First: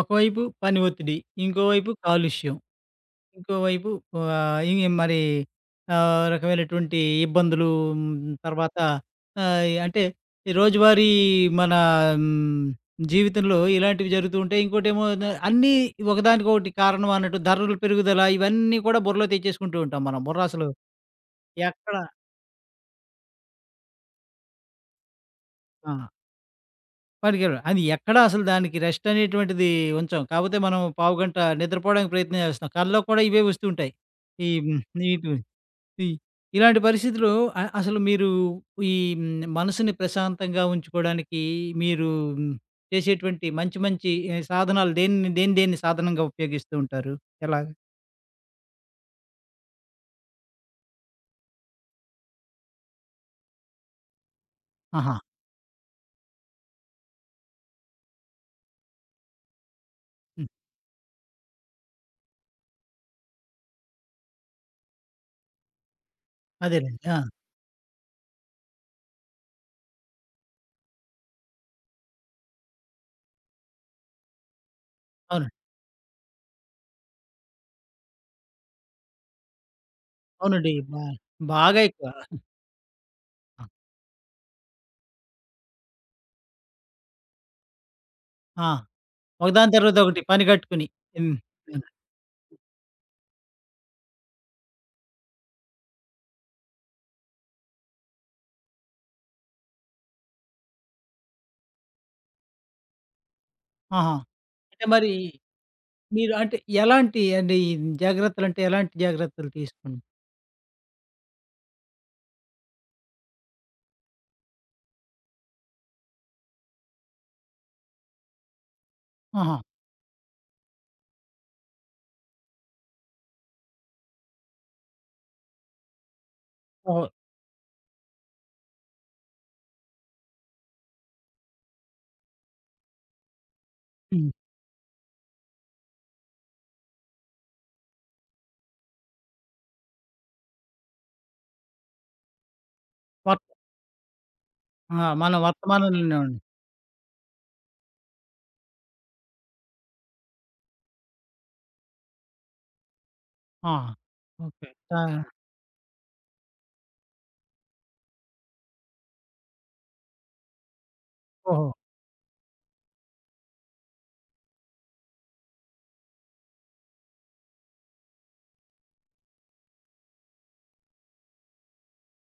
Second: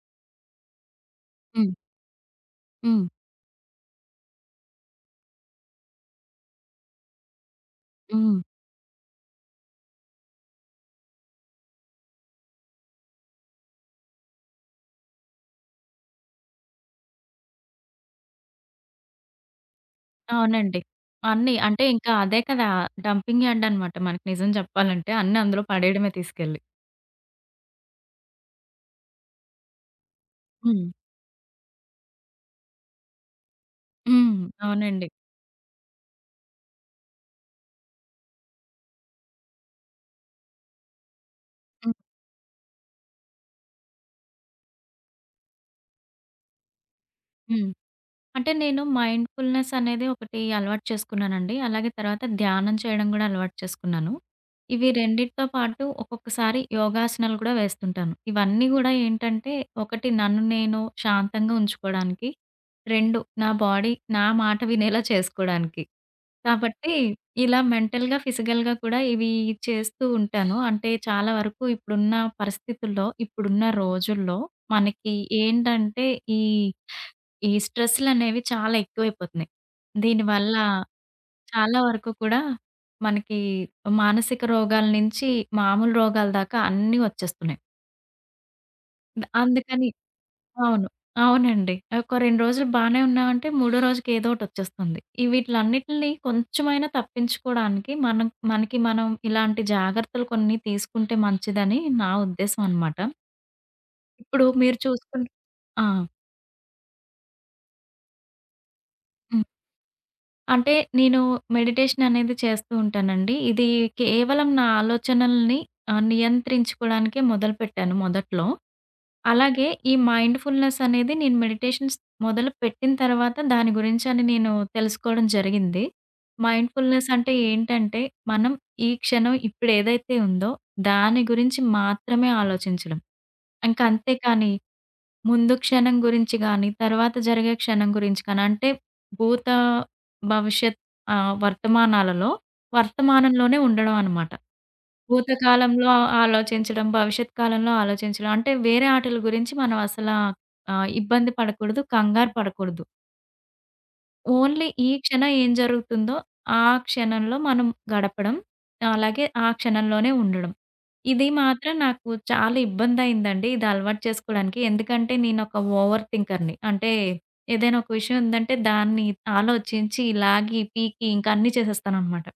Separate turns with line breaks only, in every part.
ఒకవైపు పని ఒత్తిడి,
హ్మ్.
ఇంకోవైపు కాలుష్యం,
హ్మ్.
ఇంకోవైపు ఆహ్, ఇ మరి రకమైనటువంటి ఇబ్బందులు,
హ్మ్.
తర్వాత అంటే ఈ రోజువారీ మన హ్మ్, జీవితంలో ఇలాంటివి జరుగుతూ ఉంటాయి. ఇంకోటేమో అన్నీ ఒకదానికొకటి కారణం అన్నట్టు ధరల పెరుగుదల ఇవన్నీ కూడా బుర్రలో తెచ్చేసుకుంటూ ఉంటాం మనం. బుర్ర అసలు
అవునండి. అన్నీ అంటే
ఎక్కడ.
ఇంకా అదే కదా! డంపింగ్ యార్డ్ అనమాట మనకి, నిజం చెప్పాలంటే. అన్నీ అందులో
ఆ!
పడేయడమే తీసుకెళ్ళి.
పడికెళ్ళ అది ఎక్కడ అసలు దానికి రెస్ట్ అనేటువంటిది ఉంచం. కాపోతే మనం
హ్మ్.
పావుగంట నిద్రపోవడానికి ప్రయత్నం చేస్తాం. కల్లో కూడా ఇవే వస్తూ ఉంటాయి.
హ్మ్.
ఈ
అవునండి.
నీటు ఈ ఇలాంటి పరిస్థితిలో అసలు మీరు ఈ మనసుని ప్రశాంతంగా ఉంచుకోవడానికి
హ్మ్.
మీరు హ్మ్, చేసేటువంటి మంచి మంచి సాధనాలు దేన్ని దేన్ని దేన్ని సాధనంగా ఉపయోగిస్తూ ఉంటారు? ఎలాగ?
హ్మ్. అంటే నేను మైండ్‌ఫుల్‌నెస్ అనేది ఒకటి అలవాటు చేసుకున్నానండి. అలాగే తర్వాత ధ్యానం చేయడం గూడా అలవాటు చేసుకున్నాను. ఇవి
ఆహా!
రెండిటితో పాటు ఒక్కొక్కసారి యోగాసనాలు గూడా వేస్తుంటాను. ఇవన్నీ గూడా ఏంటంటే, ఒకటి నన్ను
హ్మ్.
నేను శాంతంగా ఉంచుకోవడానికి, 2 నా బాడీ నా మాట వినేలా చేసుకోవడానికి. కాబట్టి
అదేలెండి. ఆ!
ఇలా మెంటల్‌గా, ఫిజికల్‌గా కూడా ఇవి చేస్తూ ఉంటాను. అంటే చాలా వరకు ఇప్పుడున్న పరిస్థితుల్లో, ఇప్పుడున్న రోజుల్లో మనకి
అవును.
ఏంటంటే ఈ ఈ స్ట్రెస్‌లనేవి చాలా ఎక్కువైపోతున్నాయి. దీనివల్ల
అవునండి.
చాలా
బాగా ఎక్కువ.
వరకు కూడా మనకి
ఆ!
మానసిక రోగాల నుంచి మామూలు రోగాల దాకా అన్నీ వచ్చేస్తున్నాయి.
ఆ, ఒకదాని
అందుకని
తర్వాత ఒకటి పని కట్టుకొని.
అవును.
హ్మ్.
అవునండి. ఒక 2 రోజులు బానే ఉన్నామంటే మూడో రోజుకి ఏదో ఒకటొచ్చేస్తుంది. ఈ వీటిలన్నిటిని కొంచెమైనా తప్పించుకోవడానికి మనం మనకి మనం ఇలాంటి జాగ్రత్తలు కొన్ని తీసుకుంటే మంచిదని నా ఉద్దేశం అనమాట.
ఆహా!
ఇప్పుడు మీరు
అంటే మరి
చూసుకున్ ఆ!
మీరు అంటే ఎలాంటి అండి జాగ్రత్తలంటే ఎలాంటి
హ్మ్.
జాగ్రత్తలు తీసుకున్నా?
అంటే నేను మెడిటేషన్ అనేది చేస్తూ ఉంటానండి. ఇది కేవలం నా ఆలోచనల్ని నియంత్రించుకోవడానికే మొదలుపెట్టాను మొదట్లో.
ఆహా!
అలాగే ఈ మైండ్‌ఫుల్‌నెస్ అనేది నేను మెడిటేషన్స్ మొదలుపెట్టిన తర్వాత దాని గురించని నేను తెలుసుకోవడం జరిగింది.
ఓహో!
మైండ్‌ఫుల్‌నెస్ అంటే ఏంటంటే, మనం ఈ క్షణం ఇప్పుడేదైతే ఉందో దాని గురించి మాత్రమే ఆలోచించడం. ఇంక అంతే
హ్మ్.
కానీ, ముందు క్షణం గురించి గానీ, తర్వాత జరిగే క్షణం గురించి కానీ, అంటే భూత, భవిష్యత్ వర్తమానాలలో
వర్త
వర్తమానంలోనే ఉండడం అనమాట.
ఆ! మన
భూతకాలంలో
వర్తమానంలోనే ఉండి.
ఆలోచించడం, భవిష్యత్ కాలంలో ఆలోచించడం. అంటే వేరే ఆటల గురించి మనం అసలా ఇబ్బంది పడకూడదు, కంగారు పడకూడదు.
ఆ!
Only
okay.
ఈ
ఆ!
క్షణం ఏం జరుగుతుందో ఆ క్షణంలో మనం గడపడం. అలాగే ఆ క్షణంలోనే ఉండడం. ఇది
ఓహో!
మాత్రం నాకు చాలా ఇబ్బందయిందండి. ఇది అలవాటు చేసుకోవడానికి. ఎందుకంటే నేనొక ఓవర్ థింకర్‌ని. అంటే ఏదైనా ఒక విషయం ఉందంటే దాన్ని ఆలోచించి, లాగి, పీకి ఇంకా అన్నీ చేసేస్తాననమాట.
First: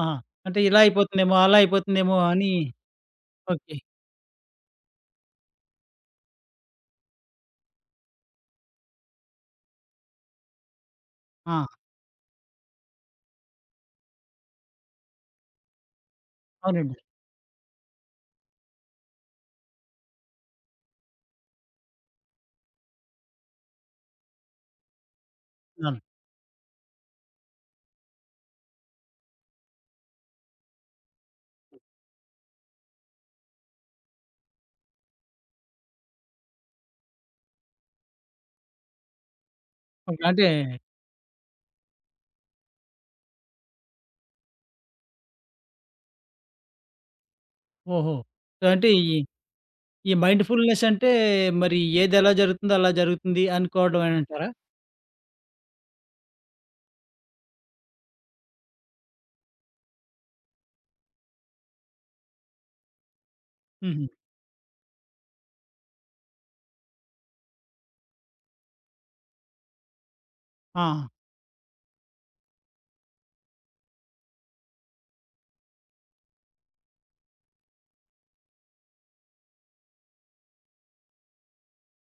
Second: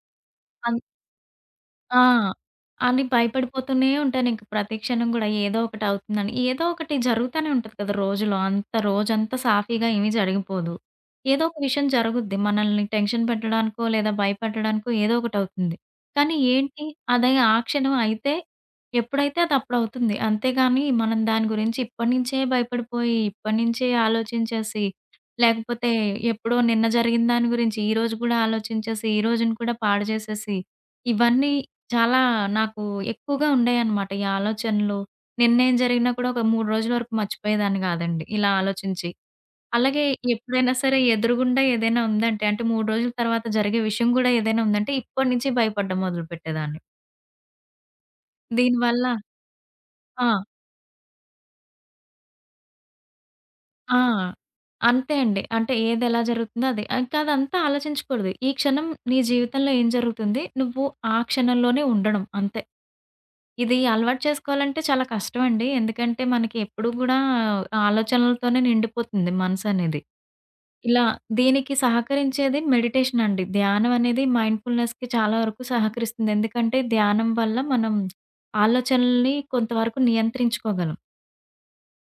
ఆహా! అంటే ఇలా అయిపోతుందేమో, అలా
ఆ!
అయిపోతుందేమో అని.
అని
ఓకే.
భయపడిపోతూనే ఉంటానింక ప్రతి క్షణం గూడా ఏదో ఒకటవుతుందని. ఏదో ఒకటి జరుగుతానే ఉంటది కదా రోజులో. అంత రోజంతా సాఫీగా ఏమీ జరిగిపోదు. ఏదో ఒక
ఆ!
విషయం జరుగుద్ది. మనల్ని టెన్షన్ పెట్టడానికో, లేదా భయపెట్టడానికో ఏదో ఒకటవుతుంది. కానీ ఏంటి,
అవునండి.
అదే ఆ క్షణం అయితే ఎప్పుడైతే అది అప్పుడవుతుంది. అంతేగాని మనం దాని గురించి ఇప్పటి నుంచే భయపడిపోయి, ఇప్పటి నుంచే ఆలోచించేసి, లేకపోతే
అవును.
ఎప్పుడో నిన్న జరిగిన దాని గురించి ఈరోజు గూడా ఆలోచించేసి, ఈ రోజుని కూడా పాడు చేసేసి, ఇవన్నీ చాలా నాకు ఎక్కువగా ఉండేయన్నమాట ఈ ఆలోచనలు. నిన్నేం జరిగినా కూడా ఒక 3 రోజుల వరకు మర్చిపోయేదాన్ని గాదండి ఇలా ఆలోచించి. అలాగే
ఓకే. అంటే
ఎప్పుడైనా సరే ఎదురుగుండా ఏదైనా ఉందంటే, అంటే 3 రోజుల తర్వాత జరిగే విషయం గూడా ఏదైనా ఉందంటే ఇప్పటి నుంచి భయపడడం మొదలుపెట్టేదాన్ని.
ఓహో! సో అంటే
దీనివల్ల
ఈ ఈ
ఆ!
మైండ్‌ఫుల్‌నెస్ అంటే మరి ఏది ఎలా జరుగుతుందో అలా జరుగుతుంది
ఆ!
అనుకోవడం అని అంటారా?
అంతే అండి. అంటే ఏదెలా జరుగుతుందో అది. ఇంకా అదంతా ఆలోచించకూడదు. ఈ క్షణం నీ జీవితంలో ఏం జరుగుతుంది? నువ్వు ఆ క్షణంలోనే ఉండడం అంతే. ఇది
హుహు.
అలవాటు చేసుకోవాలంటే చాలా కష్టమండి. ఎందుకంటే మనకి ఎప్పుడూ గూడా ఆలోచనలతోనే నిండిపోతుంది మనసనేది.
ఆ!
ఇలా దీనికి సహకరించేది మెడిటేషన్ అండి. ధ్యానం అనేది మైండ్‌ఫుల్‌నెస్‌కి చాలా వరకు సహకరిస్తుంది. ఎందుకంటే ధ్యానం వల్ల మనం ఆలోచనల్ని కొంతవరకు నియంత్రించుకోగలం.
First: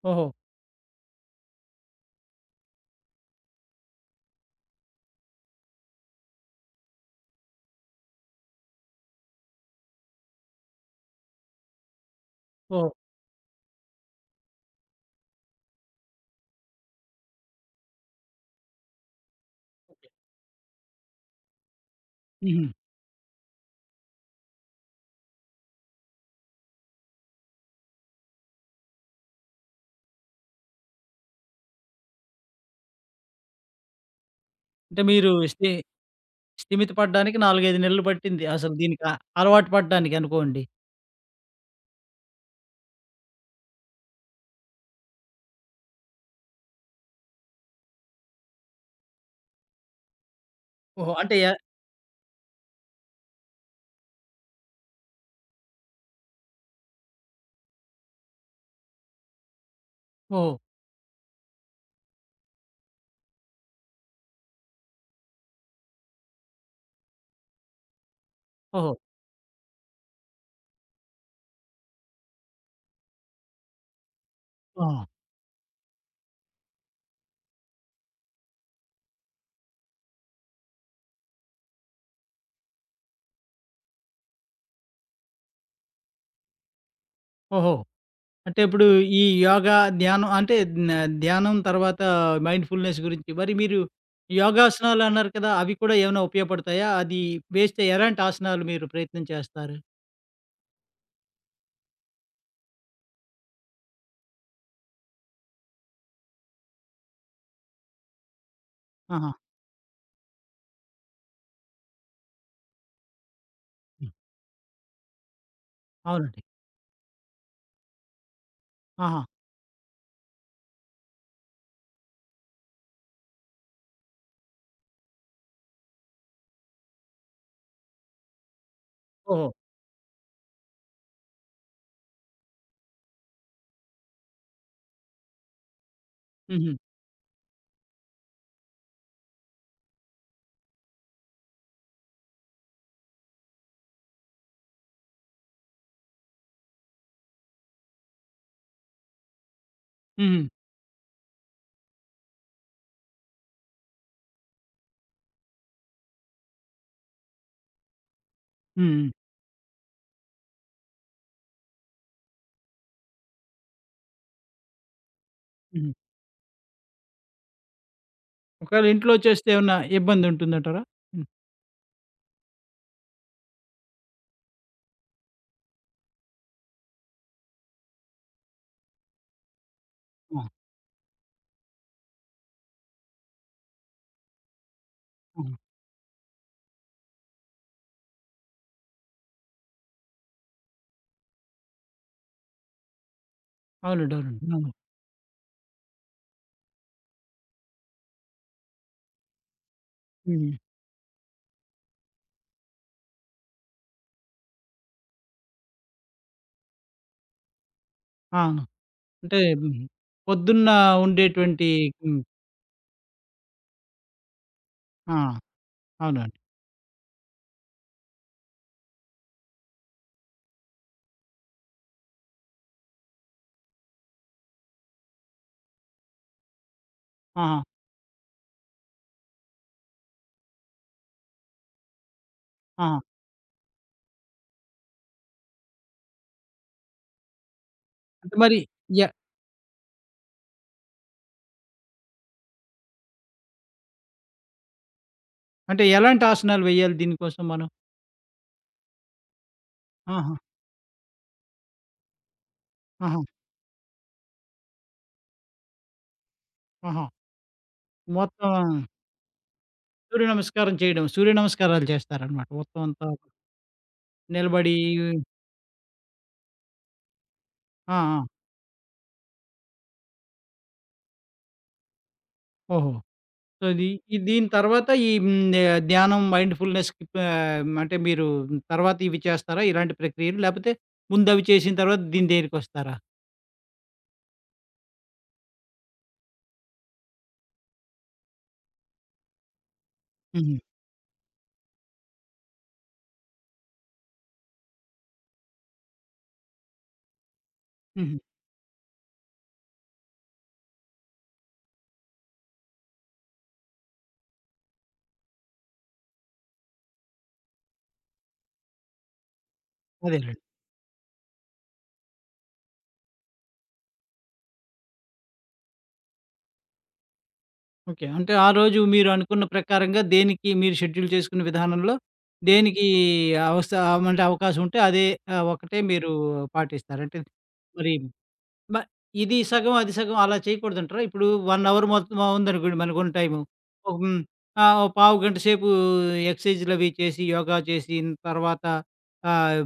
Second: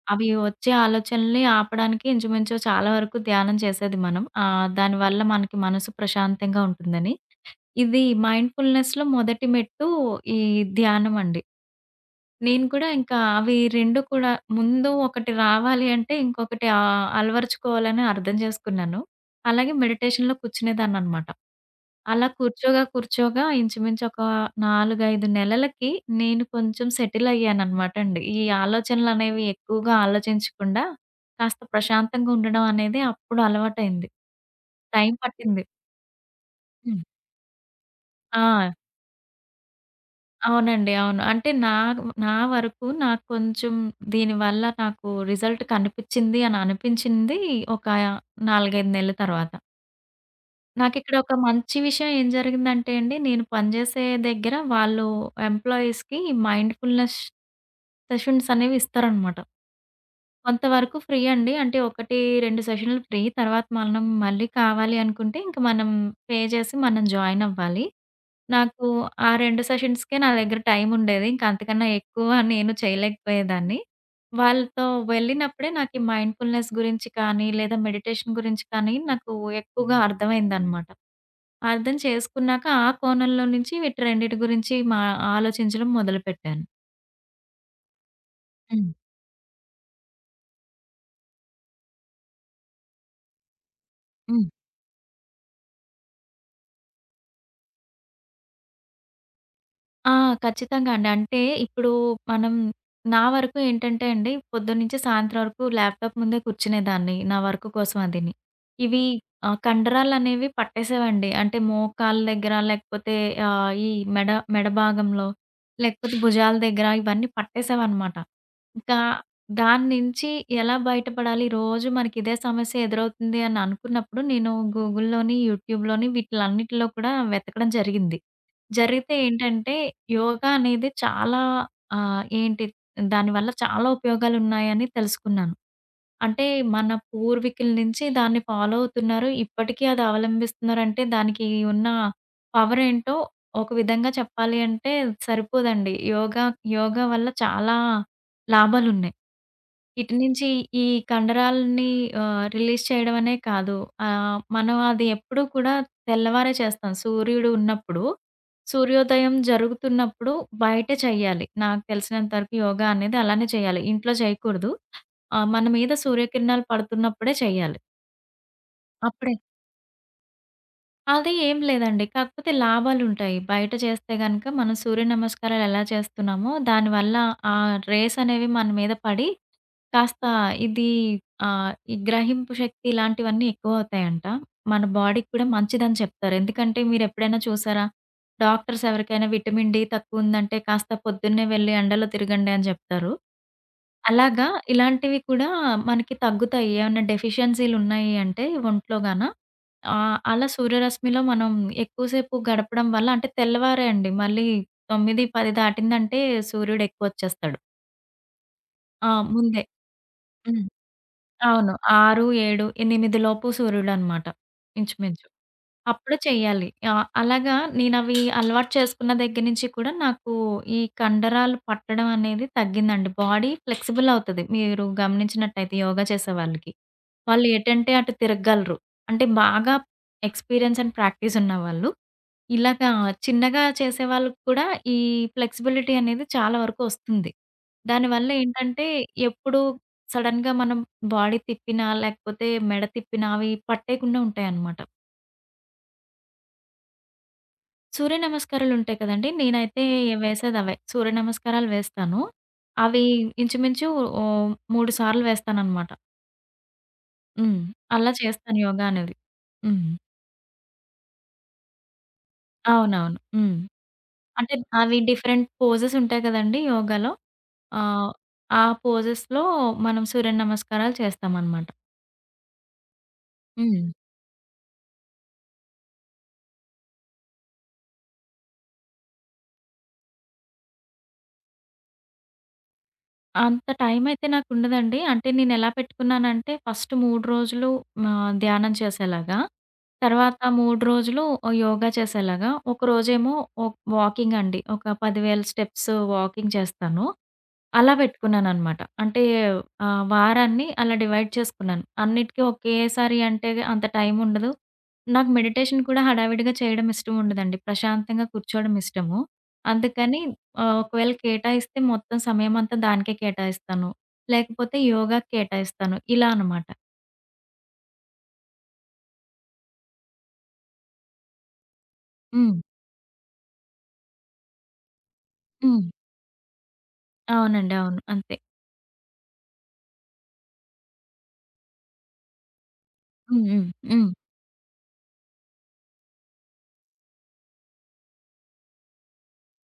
ఓహో!
అవి వచ్చే ఆలోచనల్ని ఆపడానికి ఇంచుమించు చాలా వరకు ధ్యానం చేసేది మనం. దానివల్ల మనకి మనసు ప్రశాంతంగా ఉంటుందని. ఇది మైండ్‌ఫుల్‌నెస్‌లో మొదటి మెట్టు ఈ ధ్యానం అండి. నేను కూడా
ఓహో!
ఇంకా అవి 2 కూడా ముందు ఒకటి రావాలి అంటే ఇంకొకటి అలవరుచుకోవాలని అర్థం చేసుకున్నాను. అలాగే
ఓకే.
మెడిటేషన్‌లో కూర్చునేదాన్ననమాట. అలా
హుహు.
కూర్చోగా, కూర్చోగా ఇంచుమించు ఒక 4, 5 నెలలకి నేను కొంచెం సెటిల్ అయ్యాననమాట అండి. ఈ ఆలోచనలనేవి ఎక్కువగా ఆలోచించకుండా కాస్త ప్రశాంతంగా ఉండడం అనేది అప్పుడు అలవాటయింది.
అంటే
టైం
మీరు
పట్టింది.
స్థిమిత
హ్మ్.
పడడానికి 4, 5 నెలలు పట్టింది.
ఆ!
అసలు దీనికి అలవాటు పడ్డానికి అనుకోండి.
అవునండి. అవును. అంటే నా నా వరకు నాకు కొంచెం దీనివల్ల నాకు రిజల్ట్ కనిపిచ్చింది అని అనిపించింది ఒక 4, 5 నెలల తర్వాత.
ఓహో!
నాకిక్కడ ఒక
అంటే
మంచి విషయం ఏం జరిగిందంటే అండి, నేను పనిచేసే దగ్గర వాళ్ళు ఎంప్లాయీస్‌కి మైండ్‌ఫుల్‌నెస్ సెషన్స్ అనేవి ఇస్తారనమాట.
ఓహో!
కొంతవరకు ఫ్రీ అండి. అంటే 1, 2 సెషన్‌లు ఫ్రీ. తర్వాత మనం మళ్ళీ కావాలి అనుకుంటే ఇంక మనం పే చేసి మనం జాయిన్ అవ్వాలి. నాకు
ఓహో!
ఆ 2 సెషన్స్‌కే నా దగ్గర టైం ఉండేది. ఇంక అంతకన్నా ఎక్కువ నేను చేయలేకపోయేదాన్ని. వాళ్ళతో
ఆ!
వెళ్ళినప్పుడే నాకు ఈ మైండ్‌ఫుల్‌నెస్ గురించి కానీ, లేదా మెడిటేషన్ గురించి కానీ నాకు ఎక్కువగా అర్థమైందనమాట. అర్థం చేసుకున్నాక ఆ కోణంలో నుంచి వీటి రెండిటి గురించి ఆలోచించడం మొదలుపెట్టాను.
ఓహో! అంటే ఇప్పుడు
హ్మ్.
ఈ యోగా, ధ్యానం అంటే న ధ్యానం తర్వాత మైండ్‌ఫుల్‌నెస్ గురించి మరి మీరు
హ్మ్.
యోగాసనాలు అన్నారు కదా! అవి కూడా ఏమైనా ఉపయోగపడతాయా? అది వేస్తే ఎలాంటి ఆసనాలు మీరు ప్రయత్నం చేస్తారు?
ఆ! ఖచ్చితంగా అండి. అంటే ఇప్పుడు మనం నా వరకు ఏంటంటే అండి, పొద్దున్నుంచి సాయంత్రం వరకు ల్యాప్‌టాప్ ముందే కూర్చునేదాన్ని. నా వర్క్ కోసం అదిని. ఇవి
ఆహా!
కండరాలనేవి పట్టేసేవండి. అంటే మోకాళ్ళ దగ్గర లేకపోతే ఈ
హ్మ్.
మెడ మెడ భాగంలో, లేకపోతే
అవునండి.
భుజాల దగ్గర ఇవన్నీ పట్టేసేవన్నమాట. ఇంకా
ఆహా!
దాని నుంచి ఎలా బయటపడాలి? రోజు మనకి ఇదే సమస్య ఎదురవుతుంది అని అనుకున్నప్పుడు నేను గూగుల్‌లోని, యూట్యూబ్‌లోని వీటిలన్నిటిలో కూడా వెతకడం జరిగింది. జరిగితే
ఓహో!
ఏంటంటే, యోగా అనేది చాలా ఆహ్, ఏంటి దానివల్ల చాలా ఉపయోగాలున్నాయని తెలుసుకున్నాను. అంటే
హుహు.
మన పూర్వీకుల నుంచి దాన్ని ఫాలో అవుతున్నారు. ఇప్పటికీ అది అవలంబిస్తున్నారంటే దానికి ఉన్న పవర్ ఏంటో ఒక విధంగా చెప్పాలి అంటే సరిపోదండి. యోగా యోగా వల్ల చాలా లాభాలున్నాయి. ఇటు
హుహు.
నుంచి ఈ కండరాలని రిలీజ్ చేయడం అనే కాదు. మనం అది ఎప్పుడూ కూడా తెల్లవారే చేస్తాం. సూర్యుడు ఉన్నప్పుడు,
హ్మ్.
సూర్యోదయం జరుగుతున్నప్పుడు బయట చేయాలి. నాకు తెలిసినంత వరకు యోగా అనేది అలానే చేయాలి. ఇంట్లో చేయకూడదు. మన
హ్మ్.
మీద సూర్యకిరణాలు పడుతున్నప్పుడే చేయాలి.
ఒకవేళ ఇంట్లో
అప్పుడే
చేస్తే ఏమన్నా ఇబ్బందుంటుందంటారా? హ్మ్.
అది ఏం లేదండి. కాకపోతే లాభాలుంటాయి. బయట చేస్తే గనక మనం సూర్య నమస్కారాలు ఎలా చేస్తున్నామో, దానివల్ల ఆ రేస్ అనేవి మన మీద పడి, కాస్త
ఆ!
ఇది ఈ గ్రహింపు శక్తి ఇలాంటివన్నీ ఎక్కువవుతాయంట. మన బాడీకి
ఆ!
కూడా మంచిదని చెప్తారు. ఎందుకంటే మీరెప్పుడైనా చూసారా? డాక్టర్స్ ఎవరికైనా విటమిన్ డి తక్కువుందంటే, కాస్త పొద్దున్నే వెళ్లి ఎండలో తిరగండి అని జెప్తారు.
అవునండి.
అలాగా
అవునండి. అవును.
ఇలాంటివి కూడా మనకి తగ్గుతాయి. ఏమన్నా డెఫిషియన్సీ‌లు ఉన్నాయి అంటే ఒంట్లో అలా
హ్మ్.
సూర్యరశ్మిలో మనం ఎక్కువ సేపు గడపడం వల్ల అంటే తెల్లవారే అండి. మళ్ళీ 9, 10 దాటిందంటే సూర్యుడు ఎక్కువొచ్చేస్తాడు.
ఆ!
ఆ!
అంటే
ముందే.
హ్మ్.
హ్మ్.
పొద్దున్న ఉండేటువంటి
అవును.
హ్మ్.
6, 7, 8 లోపు సూర్యుడనమాట
ఆ!
ఇంచుమించు. అప్పుడు
అవునండి.
చెయ్యాలి. అలాగా నేనవి అలవాటు చేసుకున్న దగ్గర నుంచి కూడా నాకు ఈ కండరాలు పట్టడం అనేది తగ్గిందండి. బాడీ ఫ్లెక్సిబుల్ అవుతది. మీరు గమనించినట్టయితే యోగా చేసే వాళ్ళకి. వాళ్ళు
ఆహా!
ఎటంటే అటు తిరగగలరు. అంటే బాగా ఎక్స్‌పీరియన్స్ అండ్ ప్రాక్టీస్ ఉన్నవాళ్ళు. ఇలాగా
ఆహా!
చిన్నగా చేసేవాళ్ళకి కూడా ఈ ఫ్లెక్సిబిలిటీ అనేది చాలా వరకు ఒస్తుంది. దానివల్ల
అంటే మరి
ఏంటంటే
ఎ
ఎప్పుడు సడెన్‌గా మనం బాడీ తిప్పినా, లేకపోతే మెడ తిప్పినా అవి పట్టేయకుండా ఉంటాయన్నమాట.
అంటే ఎలాంటి ఆసనాలు వేయాలి దీనికోసం మనం?
సూర్య నమస్కారాలుంటాయి కదండీ! నేనైతే
ఆహా!
వేసేదవే. సూర్య నమస్కారాలు వేస్తాను. అవి
ఆహా!
ఇంచుమించు 3 సార్లు వేస్తాననమాట.
ఆహా!
హ్మ్. అలా చేస్తాను
మొత్తం
యోగా అనేది. హ్మ్.
సూర్య నమస్కారం చేయడం. సూర్య నమస్కారాలు చేస్తారనమాట. మొత్తం అంతా
అవునవును. హ్మ్. అంటే
నిలబడి.
అవి డిఫరెంట్ పోజెస్ ఉంటాయి కదండీ యోగాలో.
ఆ!
ఆహ్,
ఆ!
ఆ పోజెస్‌లో మనం సూర్య నమస్కారాలు చేస్తామనమాట.
ఓహో! సో,
హ్మ్.
ఇది దీని తర్వాత ధ్యానం, మైండ్‌ఫుల్‌నెస్‌కి అంటే మీరు తర్వాత ఇవి చేస్తారా? ఇలాంటి ప్రక్రియలు? లేపోతే ముందవి చేసిన తర్వాత దేనికొస్తారా?
అంత టైమయితే నాకుండదండి. అంటే నేనెలా పెట్టుకున్నానంటే ఫస్ట్ 3 రోజులు ధ్యానం చేసేలాగా, తర్వాత
హుహు.
3 రోజులు యోగా చేసేలాగా, ఒకరోజేమో వాకింగండి. ఒక 10,000 స్టెప్స్ వాకింగ్ చేస్తాను. అలా
హుహు.
పెట్టుకున్నాననమాట. అంటే వారాన్ని అలా డివైడ్ చేసుకున్నాను. అన్నిటికి ఒకేసారి అంటే అంత టైముండదు. నాకు మెడిటేషన్ కూడా హడావిడిగా చేయడం ఇష్టముండదండి. ప్రశాంతంగా కూర్చోవడం ఇష్టము. అందుకని
అదేలెండి.
ఒకవేళ కేటాయిస్తే మొత్తం సమయమంతా దానికే కేటాయిస్తాను. లేకపోతే యోగాకి కేటాయిస్తాను. ఇలా అనమాట.
ఓకే. అంటే ఆ రోజు మీరు అనుకున్న ప్రకారంగా దేనికి మీరు షెడ్యూల్ చేసుకున్న విధానంలో
హ్మ్.
దేనికి అవస అంటే అవకాశం ఉంటే అదే ఒకటే
హ్మ్.
మీరు పాటిస్తారు. అంటే
అవునండి.
మరి
అవును. అంతే.
మ ఇది సగం, అది సగం అలా చేయకూడదంటారా? ఇప్పుడు 1 అవర్ మొత్తం ఉందనుకోండి మనకున్న టైము.
హ్మ్. హ్మ్.
ఒక
హ్మ్.
హ్మ్. ఓ పావు గంట సేపు ఎక్సర్‌సైజులవి చేసి, యోగా చేసిన తర్వాత ఆహ్,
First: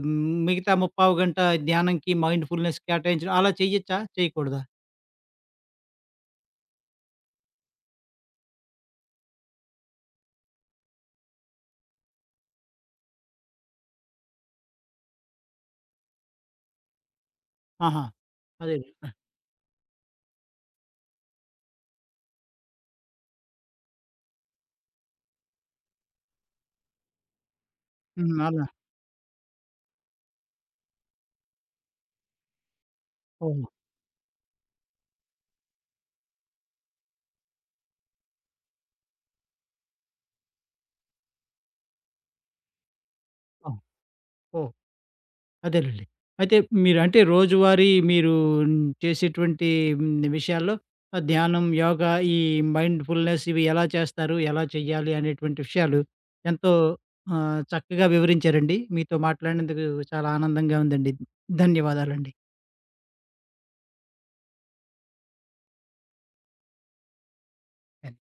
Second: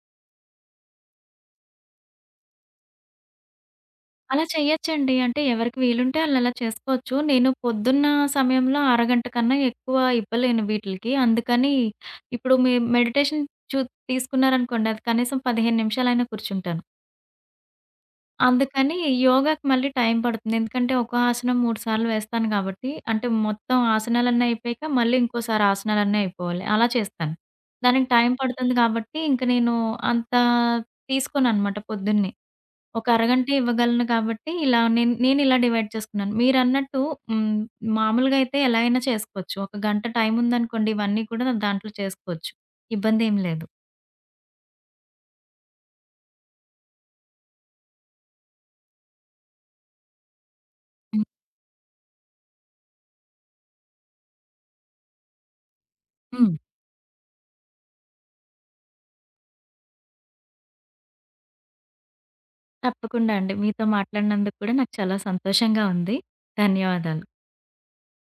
మిగతా ముప్పావు గంట ధ్యానంకి, మైండ్‌ఫుల్‌నెస్ కేటాయించడం అలా చేయొచ్చా?
అలా
చేయకూడదా?
చేయొచ్చండి. అంటే ఎవరికి వీలుంటే ఆళ్ళలా చేసుకోవచ్చు. నేను పొద్దున్న సమయంలో అరగంట కన్నా ఎక్కువ ఇవ్వలేను వీటిలకి. అందుకని ఇప్పుడు మీ మెడిటేషన్ చు తీసుకున్నారనుకోండి అది కనీసం 15 నిమిషాలైనా కూర్చుంటాను.
ఆహా! అదే.
అందుకని యోగాకి మళ్ళీ టైం పడుతుంది. ఎందుకంటే, ఒక ఆసనం 3 సార్లు వేస్తాను కాబట్టి, అంటే మొత్తం ఆసనాలన్నీ అయిపోయాక మళ్ళీ ఇంకోసారి ఆసనాలన్నీ అయిపోవాలి. అలా చేస్తాను. దానికి టైం
హ్మ్. అలా.
పడుతుంది కాబట్టి, ఇంక నేను అంత తీసుకోననమాట పొద్దున్నే. ఒక అరగంటే
ఓహో!
ఇవ్వగలను కాబట్టి, ఇలా నేనిలా డివైడ్ చేసుకున్నాను. మీరన్నట్టు హ్మ్, మామూలుగా అయితే ఎలా అయినా చేసుకోవచ్చు. ఒక గంట టైం ఉందనుకోండి, ఇవన్నీ కూడా దాంట్లో చేసుకోవచ్చు. ఇబ్బందేం లేదు.
ఓహ్! ఓహ్! అదేనండి. అయితే మీరంటే రోజువారీ మీరు మ్, చేసేటువంటి విషయాల్లో
హ్మ్.
ధ్యానం, యోగా, ఈ మైండ్‌ఫుల్‌నెస్ ఇవి ఎలా చేస్తారు? ఎలా చేయాలి? అనేటువంటి విషయాలు
హ్మ్.
ఎంతో చక్కగా వివరించారండి. మీతో మాట్లాడినందుకు చాలా ఆనందంగా ఉందండి. ధన్యవాదాలండి.
తప్పకుండా అండి. మీతో మాట్లాడినందుకు కూడా నాకు చాలా సంతోషంగా ఉంది. ధన్యవాదాలు.
ధన్